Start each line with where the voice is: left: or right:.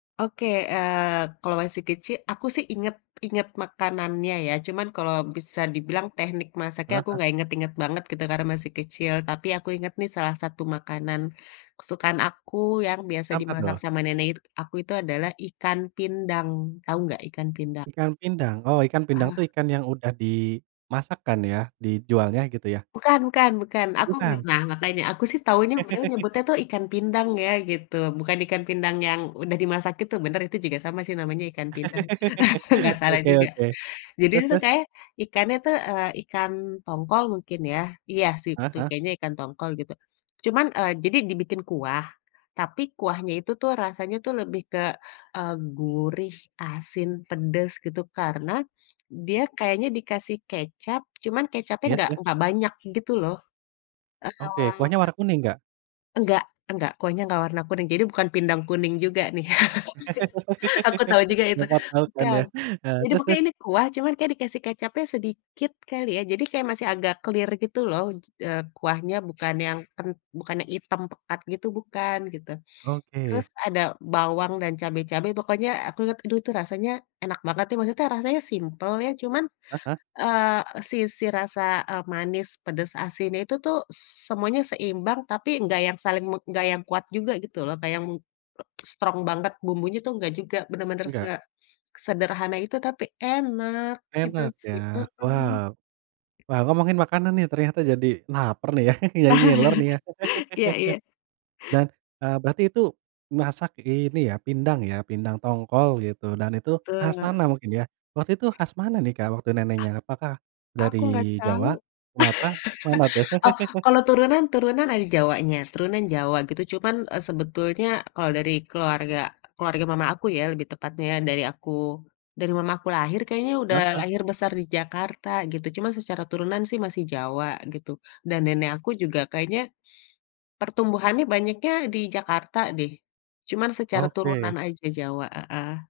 left: Oke, eee, kalau masih kecil aku sih inget inget makanannya ya cuman kalau bisa dibilang teknik masaknya aku
right: Heeh.
left: gak inget-inget banget gitu karena masih kecil, tapi aku inget nih salah satu makanan kesukaan aku yang biasa
right: Apa
left: dimasak
right: tuh?
left: sama nenek it aku itu adalah ikan pindang, tahu nggak ikan pindang?
right: Ikan pindang. Oh ikan pindang tuh
left: Aha.
right: ikan yang udah dimasak kan ya, dijualnya gitu ya?
left: Bukan bukan bukan. Aku mmm,
right: Bukan?
left: nah makanya, aku sih taunya beliau nyebutnya itu ikan pindang ya gitu, bukan ikan pindang yang udah dimasak itu bener, itu juga sama sih namanya ikan pindang, nggak salah
right: Oke
left: juga.
right: oke,
left: Jadi
right: terus
left: dia itu
right: terus?
left: kayanya ikannya tuh, eee, ikan tongkol mungkin ya iya sih
right: Heeh
left: itu
right: heeh.
left: kayanya ikan tongkol gitu. Cuman, eee, jadi dibikin kuah, tapi kuahnya itu tuh rasanya tuh lebih ke, eee, gurih, asin, pedes, gitu. Karena dia kayaknya dikasih kecap cuman kecapnya
right: Iya
left: enggak
right: iya.
left: enggak banyak gitu loh,
right: Oke, kuahnya
left: eee.
right: warna kuning enggak?
left: Enggak enggak, kuahnya nggak warna kuning, jadi bukan pindang kuning juga nih, aku tahu juga itu,
right: Dekat laut kan
left: bukan.
right: ya? Eee,
left: Jadi
right: terus
left: pokoknya
right: terus?
left: ini kuah, cuman kayaknya dikasih kecapnya sedikit kali ya, jadi kayak masih agak clear gitu loh, eee, kuahnya bukan yang ken bukan yang hitam pekat gitu bukan, gitu. Terus
right: Oke.
left: ada bawang dan cabe-cabe pokoknya aku t aduh tuh rasanya enak banget tuh, maksudnya rasanya simpel ya cuman,
right: Heeh.
left: eee, sisi rasa, eee, manis, pedas, asin, itu tuh s semuanya seimbang tapi nggak yang saling me enggak yang kuat juga gitu loh kayak yang m strong banget bumbunya tuh nggak juga, bener-bener se
right: Enggak.
left: sederhana itu tapi enak, itu
right: Enak
left: sih
right: ya,
left: mhm.
right: wow. Wow, ngomongin makanan nih ternyata jadi laper nih ya, jadi ngiler nih ya?
left: Iya iya.
right: Dan, eee, berarti itu masak ini ya, pindang ya, pindang tongkol gitu dan itu khas
left: Betul.
right: sana mungkin ya. Waktu itu khas mana nih Kak waktu
left: Ah
right: neneknya, apakah dari
left: aku nggak tahu.
right: Jawa, Sumatera, mana tuh?
left: Oh, kalau turunan turunan ada Jawanya. Turunan jawa gitu cuman, eee, sebetulnya kalau dari keluarga keluarga mama aku ya lebih tepatnya ya dari aku dari mama aku lahir kayaknya udah
right: Heeh.
left: lahir besar di Jakarta, gitu. Cuman secara turunan sih masih Jawa gitu dan nenek aku juga kayaknya, pertumbuhannya banyaknya di Jakarta deh, cuman secara turunan
right: Oke.
left: aja Jawa, heeh.